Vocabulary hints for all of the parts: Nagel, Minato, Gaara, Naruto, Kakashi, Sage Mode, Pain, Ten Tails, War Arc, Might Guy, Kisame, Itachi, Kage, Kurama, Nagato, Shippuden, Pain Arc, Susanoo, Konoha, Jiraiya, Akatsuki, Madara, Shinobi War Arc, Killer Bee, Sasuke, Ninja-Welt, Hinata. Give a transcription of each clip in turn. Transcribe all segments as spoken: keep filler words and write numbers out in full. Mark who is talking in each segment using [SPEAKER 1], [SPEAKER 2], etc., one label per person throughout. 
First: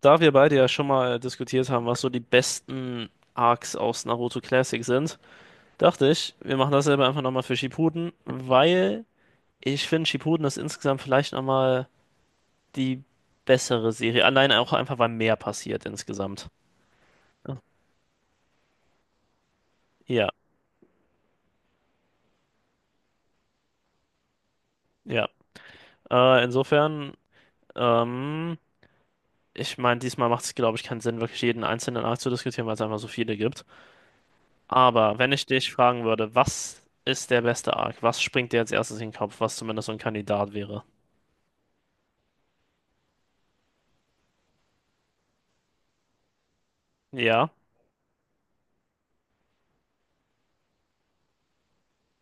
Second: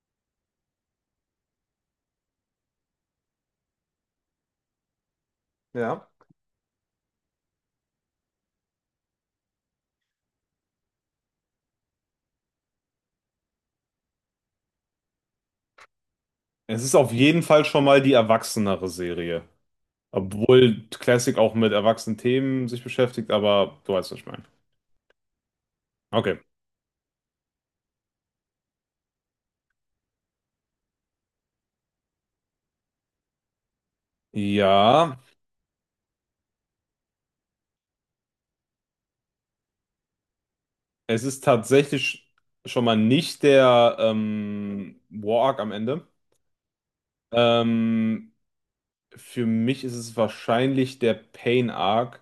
[SPEAKER 1] Da wir beide ja schon mal diskutiert haben, was so die besten Arcs aus Naruto Classic sind,
[SPEAKER 2] Ja.
[SPEAKER 1] dachte ich, wir machen dasselbe einfach nochmal für Shippuden, weil ich finde, Shippuden ist insgesamt vielleicht nochmal die bessere Serie. Allein auch einfach, weil mehr passiert insgesamt.
[SPEAKER 2] Es ist auf jeden Fall schon mal die erwachsenere Serie.
[SPEAKER 1] Ja,
[SPEAKER 2] Obwohl Classic auch mit erwachsenen Themen sich beschäftigt, aber du weißt, was ich meine.
[SPEAKER 1] ja.
[SPEAKER 2] Okay.
[SPEAKER 1] Äh, insofern, ähm, ich meine, diesmal macht es, glaube ich, keinen Sinn, wirklich jeden einzelnen Arc zu diskutieren, weil es einfach so viele gibt.
[SPEAKER 2] Ja,
[SPEAKER 1] Aber wenn ich dich fragen würde, was ist der beste Arc? Was springt dir als erstes in den Kopf, was zumindest so ein Kandidat wäre?
[SPEAKER 2] es ist tatsächlich schon mal nicht der ähm, War Arc am Ende.
[SPEAKER 1] Ja,
[SPEAKER 2] Ähm, für mich ist es wahrscheinlich der Pain Arc.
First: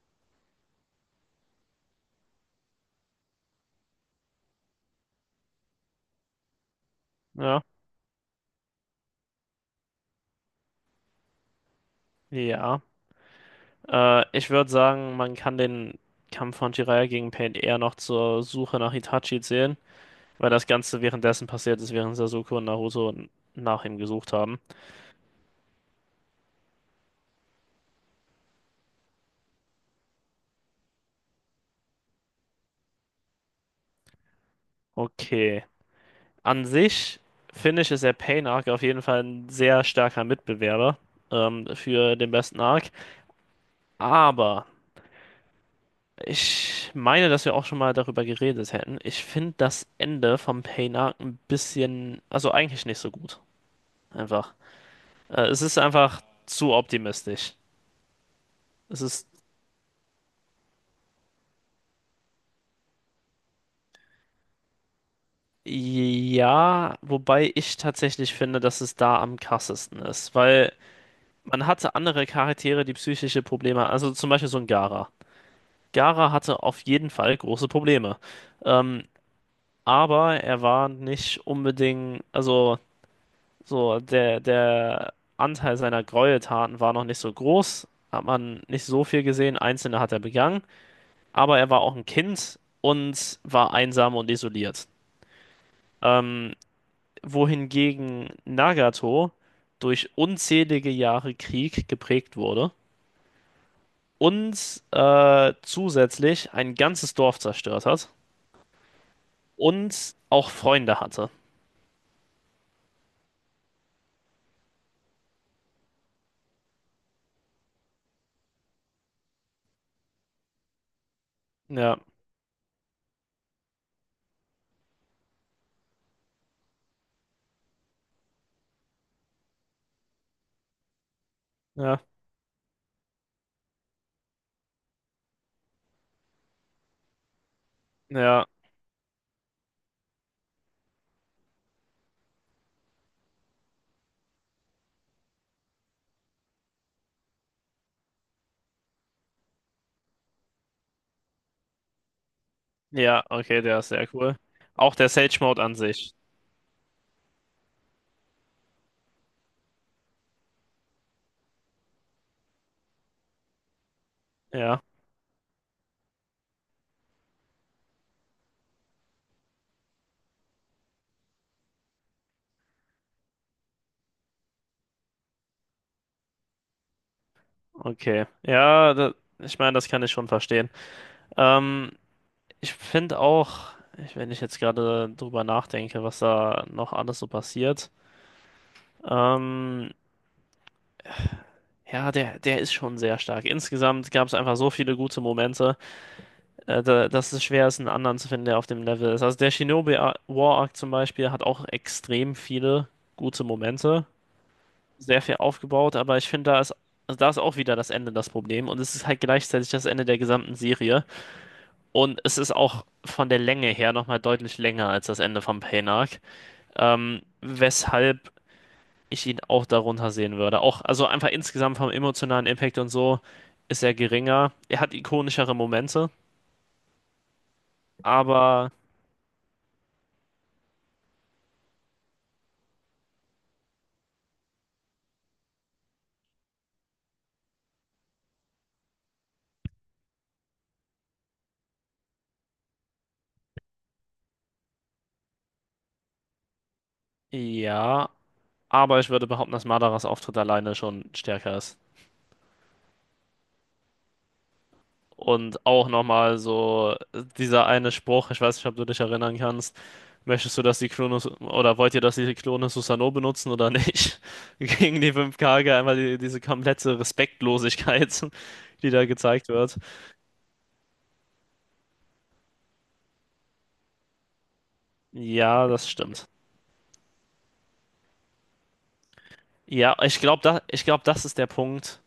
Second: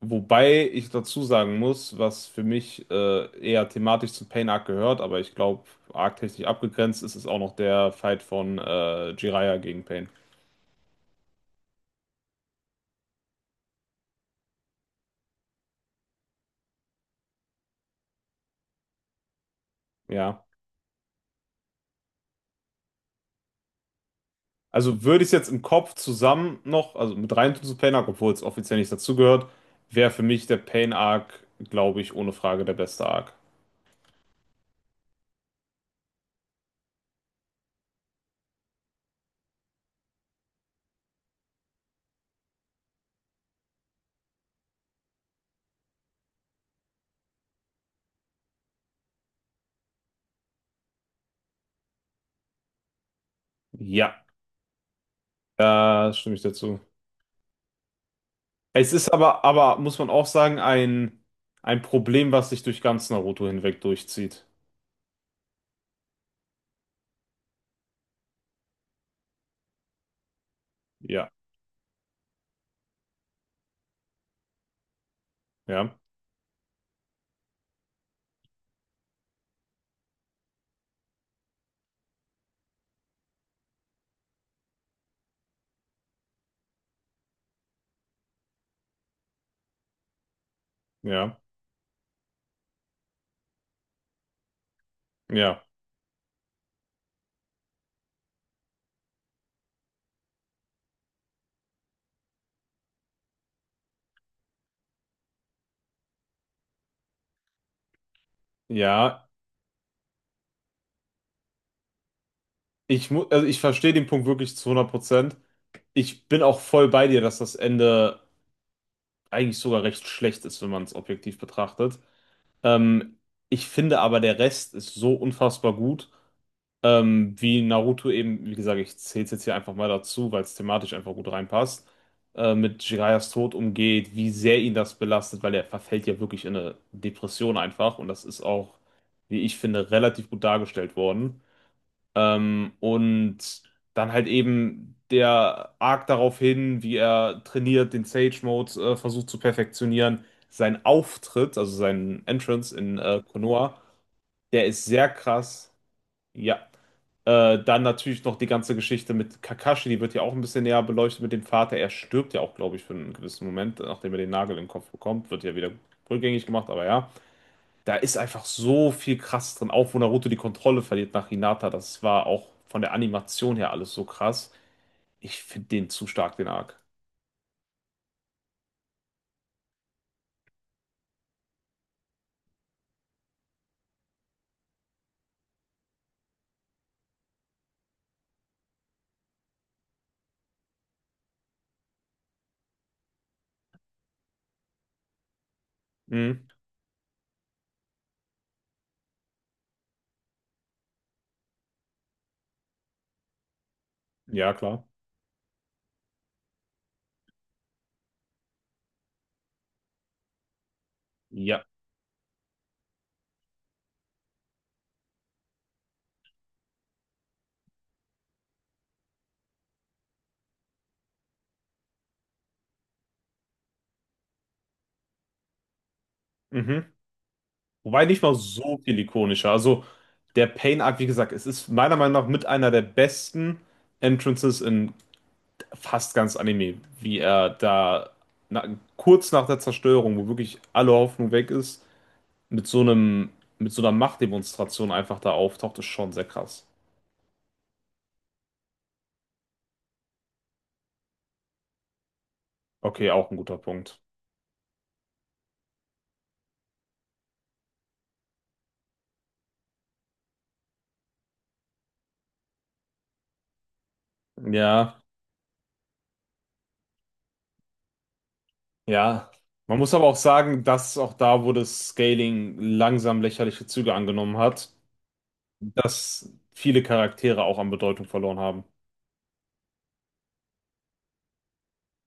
[SPEAKER 2] Wobei ich dazu sagen muss, was für mich äh, eher thematisch zu Pain Arc gehört, aber ich glaube, arc-technisch abgegrenzt ist es auch noch
[SPEAKER 1] ja,
[SPEAKER 2] der Fight von äh, Jiraiya gegen Pain.
[SPEAKER 1] ja. Äh, ich würde sagen, man kann den Kampf von Jiraiya gegen Pain eher noch zur Suche nach Itachi zählen,
[SPEAKER 2] Ja.
[SPEAKER 1] weil das Ganze währenddessen passiert ist, während Sasuke und Naruto nach ihm gesucht haben.
[SPEAKER 2] Also würde ich es jetzt im Kopf zusammen noch, also mit rein tun zu Pain Arc, obwohl es offiziell nicht dazugehört, wäre für mich der Pain Arc, glaube ich, ohne Frage der beste Arc.
[SPEAKER 1] Okay. An sich finde ich, ist der Pain Arc auf jeden Fall ein sehr starker Mitbewerber ähm, für den besten Arc. Aber. Ich meine, dass wir auch schon mal darüber geredet hätten. Ich finde das Ende vom Pain Arc ein bisschen, also eigentlich nicht so gut.
[SPEAKER 2] Ja,
[SPEAKER 1] Einfach. Äh, es ist
[SPEAKER 2] da
[SPEAKER 1] einfach
[SPEAKER 2] stimme ich
[SPEAKER 1] zu
[SPEAKER 2] dazu.
[SPEAKER 1] optimistisch.
[SPEAKER 2] Es
[SPEAKER 1] Es
[SPEAKER 2] ist
[SPEAKER 1] ist,
[SPEAKER 2] aber, aber muss man auch sagen, ein, ein Problem, was sich durch ganz Naruto hinweg durchzieht.
[SPEAKER 1] ja, wobei ich tatsächlich finde, dass es da am krassesten ist, weil
[SPEAKER 2] Ja,
[SPEAKER 1] man hatte andere Charaktere, die psychische Probleme, also zum Beispiel so ein Gaara.
[SPEAKER 2] ja,
[SPEAKER 1] Gaara hatte auf jeden Fall große Probleme. Ähm, aber er war nicht unbedingt, also. So, der, der Anteil seiner Gräueltaten war noch nicht so groß, hat man nicht so viel gesehen, einzelne hat er begangen,
[SPEAKER 2] ja,
[SPEAKER 1] aber er war auch ein Kind und war einsam und isoliert.
[SPEAKER 2] ja,
[SPEAKER 1] Ähm, wohingegen Nagato durch unzählige Jahre Krieg geprägt wurde und äh, zusätzlich ein ganzes Dorf zerstört hat
[SPEAKER 2] ja.
[SPEAKER 1] und auch Freunde hatte.
[SPEAKER 2] Ich mu also ich verstehe den Punkt wirklich zu hundert Prozent. Ich bin auch voll bei dir, dass das Ende eigentlich sogar recht schlecht ist, wenn man es objektiv betrachtet.
[SPEAKER 1] Ja,
[SPEAKER 2] Ähm, ich finde aber, der Rest ist so unfassbar gut, ähm, wie Naruto eben, wie gesagt, ich zähle es jetzt hier einfach mal dazu, weil es thematisch einfach gut reinpasst,
[SPEAKER 1] ja,
[SPEAKER 2] äh, mit Jiraias Tod umgeht, wie sehr ihn das belastet, weil er verfällt ja wirklich in eine Depression einfach und das ist
[SPEAKER 1] ja,
[SPEAKER 2] auch, wie ich finde, relativ gut dargestellt worden. Ähm, und dann halt eben der Arc darauf hin, wie er trainiert, den Sage Mode äh, versucht zu perfektionieren. Sein Auftritt, also sein Entrance in äh,
[SPEAKER 1] ja, okay, der
[SPEAKER 2] Konoha,
[SPEAKER 1] ist sehr cool.
[SPEAKER 2] der ist
[SPEAKER 1] Auch
[SPEAKER 2] sehr
[SPEAKER 1] der Sage Mode
[SPEAKER 2] krass.
[SPEAKER 1] an sich.
[SPEAKER 2] Ja. Äh, dann natürlich noch die ganze Geschichte mit Kakashi, die wird ja auch ein bisschen näher beleuchtet mit dem Vater. Er stirbt ja auch, glaube ich, für einen gewissen Moment, nachdem er den Nagel im
[SPEAKER 1] Ja.
[SPEAKER 2] Kopf bekommt. Wird ja wieder rückgängig gemacht, aber ja. Da ist einfach so viel krass drin, auch wo Naruto die Kontrolle verliert nach Hinata. Das war auch von der Animation her alles so krass. Ich finde den zu stark, den Arc.
[SPEAKER 1] Okay, ja, da, ich meine, das kann ich schon verstehen. Ähm, ich finde auch, ich- wenn ich jetzt gerade drüber nachdenke, was da noch alles so passiert, ähm, ja, der, der ist schon sehr stark. Insgesamt gab es einfach so viele gute Momente,
[SPEAKER 2] Mhm.
[SPEAKER 1] äh, da, dass es schwer ist, einen anderen zu finden, der auf dem Level ist. Also der Shinobi Ar- War Arc zum Beispiel hat auch extrem viele gute Momente,
[SPEAKER 2] Ja, klar.
[SPEAKER 1] sehr viel aufgebaut, aber ich finde, da ist, also da ist auch wieder das Ende das Problem und es ist halt gleichzeitig das Ende der gesamten Serie.
[SPEAKER 2] Ja.
[SPEAKER 1] Und es ist auch von der Länge her nochmal deutlich länger als das Ende von Pain Arc. Ähm, weshalb ich ihn auch darunter sehen würde. Auch, also einfach insgesamt vom emotionalen Impact und so ist er geringer. Er hat ikonischere Momente,
[SPEAKER 2] Mhm. Wobei nicht mal
[SPEAKER 1] aber
[SPEAKER 2] so viel ikonischer. Also der Pain-Arc, wie gesagt, es ist meiner Meinung nach mit einer der besten Entrances in fast ganz Anime, wie er da na, kurz nach der Zerstörung, wo wirklich alle Hoffnung weg ist, mit so einem, mit so einer Machtdemonstration einfach da auftaucht, ist schon sehr krass.
[SPEAKER 1] ja, aber ich würde behaupten, dass Madaras Auftritt alleine schon stärker ist.
[SPEAKER 2] Okay, auch ein guter Punkt.
[SPEAKER 1] Und auch nochmal so dieser eine Spruch, ich weiß nicht, ob du dich erinnern kannst. Möchtest du, dass die Klone oder wollt ihr, dass die Klone Susanoo benutzen oder nicht?
[SPEAKER 2] Ja,
[SPEAKER 1] Gegen die fünf Kage einmal die, diese komplette Respektlosigkeit, die da
[SPEAKER 2] ja.
[SPEAKER 1] gezeigt wird.
[SPEAKER 2] Man muss aber auch sagen, dass auch da, wo das Scaling langsam lächerliche Züge angenommen hat,
[SPEAKER 1] Ja, das stimmt.
[SPEAKER 2] dass viele Charaktere auch an Bedeutung verloren haben.
[SPEAKER 1] Ja, ich glaube, da, ich glaub, das ist der Punkt,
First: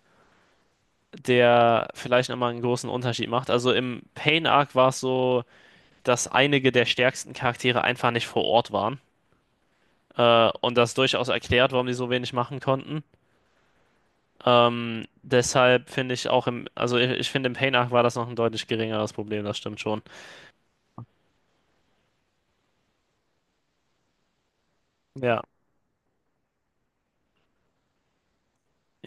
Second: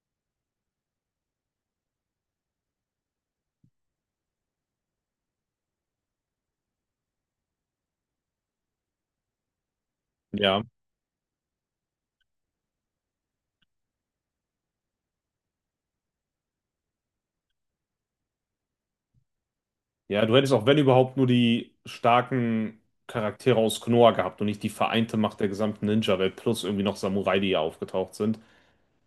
[SPEAKER 1] der vielleicht nochmal einen großen Unterschied macht. Also im Pain Arc war es so, dass einige der stärksten Charaktere einfach nicht vor Ort waren. Äh,
[SPEAKER 2] Ja.
[SPEAKER 1] und das durchaus erklärt, warum die so wenig machen konnten. Ähm, deshalb finde ich auch im, also ich, ich finde im Pain-Arc war das noch ein deutlich geringeres Problem, das stimmt schon.
[SPEAKER 2] Ja, du hättest auch, wenn überhaupt, nur die starken Charaktere aus Konoha gehabt und nicht die vereinte Macht
[SPEAKER 1] Ja,
[SPEAKER 2] der gesamten Ninja-Welt plus irgendwie noch Samurai, die hier aufgetaucht sind.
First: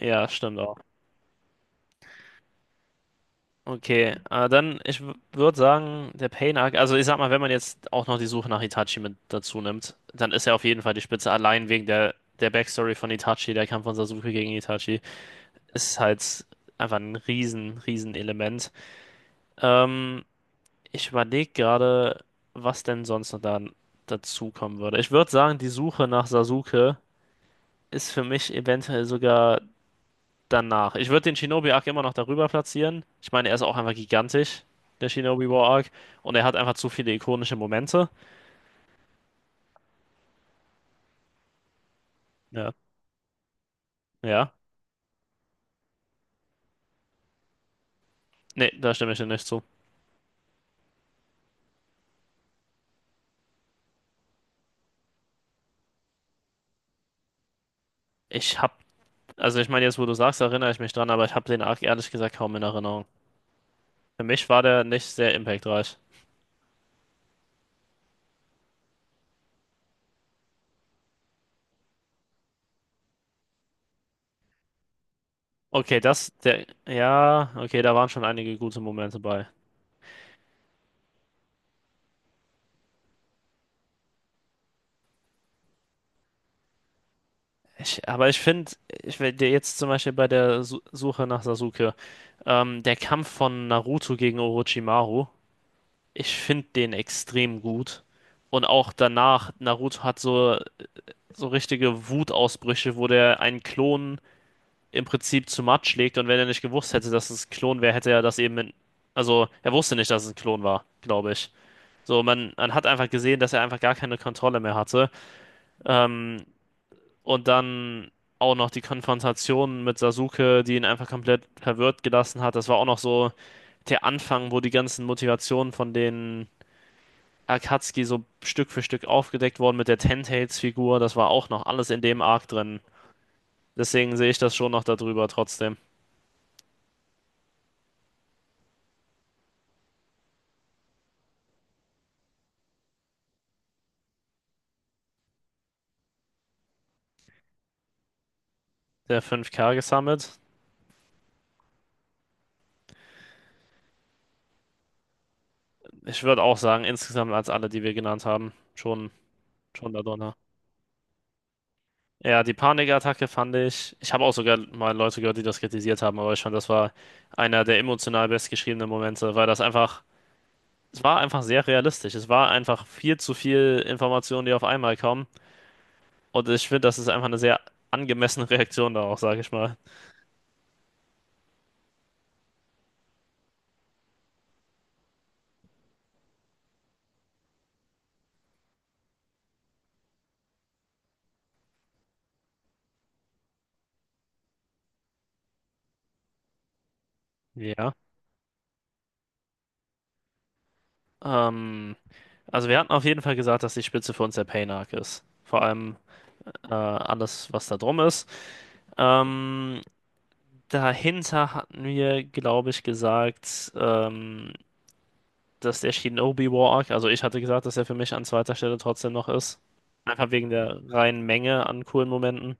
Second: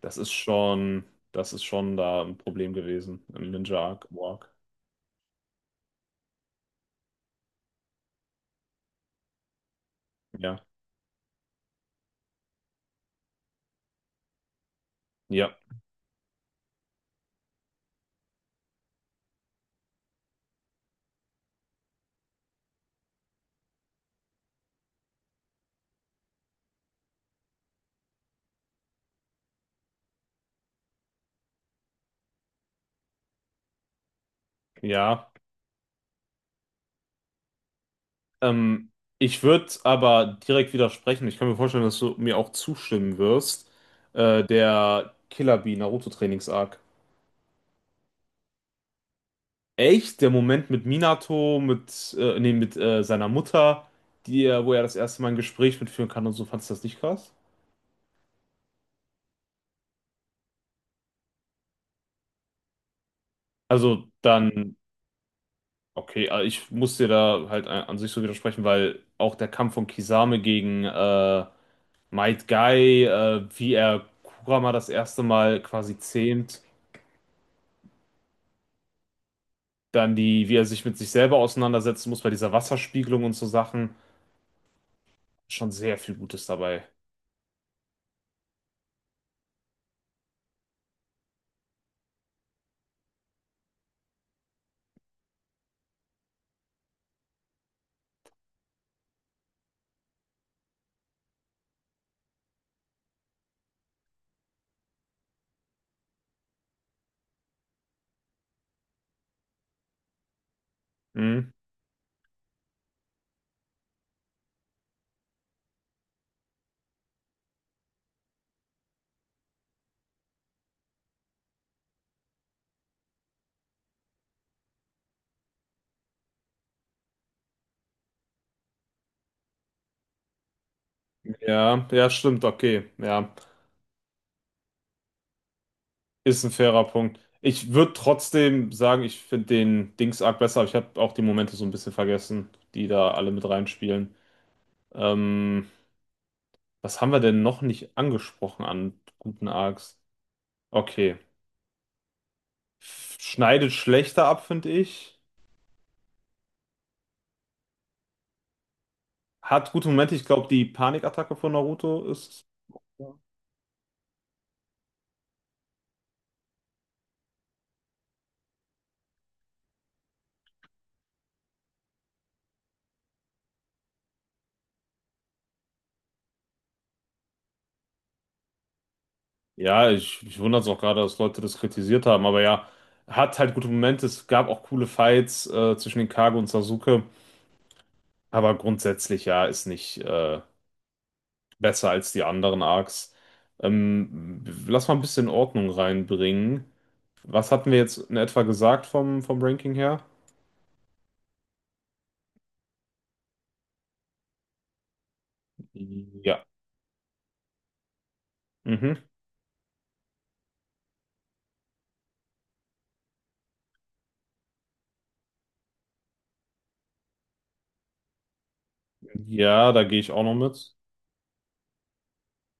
[SPEAKER 2] Das ist
[SPEAKER 1] stimmt auch.
[SPEAKER 2] schon, das ist schon da ein Problem gewesen im Ninja-Arc.
[SPEAKER 1] Okay, äh,
[SPEAKER 2] Arc.
[SPEAKER 1] dann, ich würde sagen, der Pain-Arc, also ich sag mal, wenn man jetzt auch noch die Suche nach Itachi mit dazu nimmt, dann ist er
[SPEAKER 2] Ja.
[SPEAKER 1] auf jeden Fall die Spitze, allein wegen der, der Backstory von Itachi, der Kampf von Sasuke gegen Itachi,
[SPEAKER 2] Ja.
[SPEAKER 1] ist halt einfach ein riesen, riesen Element. Ähm, ich überlege gerade, was denn sonst noch da dazu kommen würde. Ich würde sagen, die Suche nach Sasuke ist für mich eventuell sogar danach. Ich würde den Shinobi Arc immer noch darüber platzieren. Ich meine, er ist auch einfach gigantisch, der
[SPEAKER 2] Ja.
[SPEAKER 1] Shinobi War Arc. Und er hat einfach zu viele ikonische Momente.
[SPEAKER 2] Ähm, ich würde aber direkt widersprechen. Ich kann mir vorstellen, dass du mir auch
[SPEAKER 1] Ja.
[SPEAKER 2] zustimmen wirst. Äh,
[SPEAKER 1] Ja.
[SPEAKER 2] der Killer Bee Naruto Trainings Arc.
[SPEAKER 1] Nee, da stimme ich dir nicht zu.
[SPEAKER 2] Echt? Der Moment mit Minato, mit, äh, nee, mit äh, seiner Mutter, die, er- wo er das erste Mal ein Gespräch mitführen kann und so, fandest du das nicht krass?
[SPEAKER 1] Ich hab, also ich meine, jetzt wo du sagst, erinnere ich mich dran, aber ich habe den Arc ehrlich gesagt kaum in Erinnerung.
[SPEAKER 2] Also
[SPEAKER 1] Für mich war
[SPEAKER 2] dann,
[SPEAKER 1] der nicht sehr impactreich.
[SPEAKER 2] okay, äh, ich muss dir da halt an an sich so widersprechen, weil auch der Kampf von Kisame gegen äh, Might Guy, äh, wie er Kurama das erste Mal quasi
[SPEAKER 1] Okay, das,
[SPEAKER 2] zähmt.
[SPEAKER 1] der, ja, okay, da waren schon einige gute Momente bei.
[SPEAKER 2] Dann die, wie er sich mit sich selber auseinandersetzen muss bei dieser Wasserspiegelung und so Sachen. Schon sehr viel Gutes dabei.
[SPEAKER 1] Ich, aber ich finde, ich will dir jetzt zum Beispiel bei der Su Suche nach Sasuke, ähm, der Kampf von Naruto gegen Orochimaru, ich finde den extrem gut. Und auch danach, Naruto hat so, so richtige Wutausbrüche, wo der einen Klon im Prinzip zu Matsch legt. Und wenn er nicht gewusst hätte, dass es ein Klon wäre, hätte er das eben in, also er wusste nicht, dass es ein Klon war, glaube
[SPEAKER 2] Hm?
[SPEAKER 1] ich. So, man, man hat einfach gesehen, dass er einfach gar keine Kontrolle mehr hatte. Ähm, und dann auch noch die Konfrontation mit Sasuke, die ihn einfach komplett verwirrt gelassen hat. Das war auch noch so der Anfang, wo die ganzen Motivationen von den Akatsuki so Stück für Stück aufgedeckt wurden mit der Ten Tails Figur. Das war auch noch
[SPEAKER 2] Ja,
[SPEAKER 1] alles in
[SPEAKER 2] ja,
[SPEAKER 1] dem
[SPEAKER 2] stimmt,
[SPEAKER 1] Arc drin.
[SPEAKER 2] okay. Ja,
[SPEAKER 1] Deswegen sehe ich das schon noch darüber trotzdem.
[SPEAKER 2] ist ein fairer Punkt. Ich würde trotzdem sagen, ich finde den Dings Arc besser, aber ich habe auch die Momente so ein bisschen vergessen, die da alle mit reinspielen. Ähm, was haben wir denn noch nicht angesprochen an
[SPEAKER 1] Der
[SPEAKER 2] guten
[SPEAKER 1] fünf k
[SPEAKER 2] Arcs?
[SPEAKER 1] gesammelt.
[SPEAKER 2] Okay. Schneidet schlechter ab, finde ich.
[SPEAKER 1] Ich würde auch sagen, insgesamt als alle, die wir genannt haben, schon,
[SPEAKER 2] Hat gute
[SPEAKER 1] schon
[SPEAKER 2] Momente. Ich
[SPEAKER 1] darunter.
[SPEAKER 2] glaube, die Panikattacke von Naruto
[SPEAKER 1] Ja,
[SPEAKER 2] ist.
[SPEAKER 1] die Panikattacke fand ich. Ich habe auch sogar mal Leute gehört, die das kritisiert haben, aber ich fand, das war einer der emotional bestgeschriebenen Momente, weil das einfach, es war einfach sehr realistisch. Es war einfach viel zu viel Informationen, die auf einmal kommen. Und ich finde, das ist einfach eine sehr angemessene Reaktion darauf, sage ich mal.
[SPEAKER 2] Ja, ich, ich wundere es auch gerade, dass Leute das kritisiert haben, aber ja, hat halt gute Momente. Es gab auch coole Fights äh, zwischen den Kage und Sasuke, aber grundsätzlich ja, ist nicht äh, besser als die anderen Arcs. Ähm, lass mal ein bisschen Ordnung reinbringen. Was hatten wir
[SPEAKER 1] Ja.
[SPEAKER 2] jetzt in etwa gesagt vom, vom Ranking her?
[SPEAKER 1] Ähm, also wir hatten auf jeden Fall gesagt, dass die Spitze für uns der Pain-Arc ist. Vor allem
[SPEAKER 2] Ja.
[SPEAKER 1] äh, alles, was da drum ist.
[SPEAKER 2] Mhm.
[SPEAKER 1] Ähm, dahinter hatten wir, glaube ich, gesagt, ähm, dass der Shinobi War Arc, also ich hatte gesagt, dass er für mich an zweiter Stelle trotzdem noch ist.
[SPEAKER 2] Ja, da gehe ich auch
[SPEAKER 1] Einfach
[SPEAKER 2] noch
[SPEAKER 1] wegen
[SPEAKER 2] mit.
[SPEAKER 1] der reinen Menge an coolen Momenten.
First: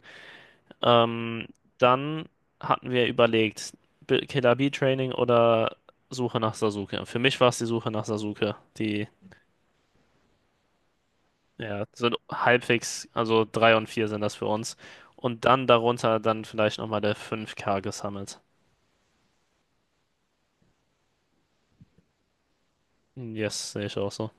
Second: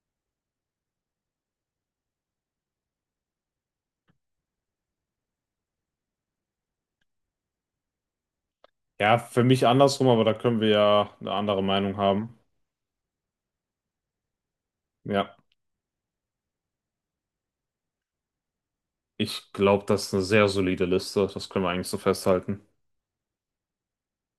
[SPEAKER 1] Ähm, dann hatten wir überlegt, B- Killer Bee Training oder Suche nach Sasuke. Für mich war es die Suche nach Sasuke. Die
[SPEAKER 2] Ja, für mich andersrum, aber da können wir ja eine andere
[SPEAKER 1] ja,
[SPEAKER 2] Meinung
[SPEAKER 1] sind
[SPEAKER 2] haben.
[SPEAKER 1] halbwegs, also drei und vier sind das für uns.
[SPEAKER 2] Ja,
[SPEAKER 1] Und dann darunter dann vielleicht nochmal der fünf k gesammelt.
[SPEAKER 2] ich glaube, das ist eine sehr solide Liste. Das können wir eigentlich so festhalten.
[SPEAKER 1] Hm, Yes, sehe ich auch so.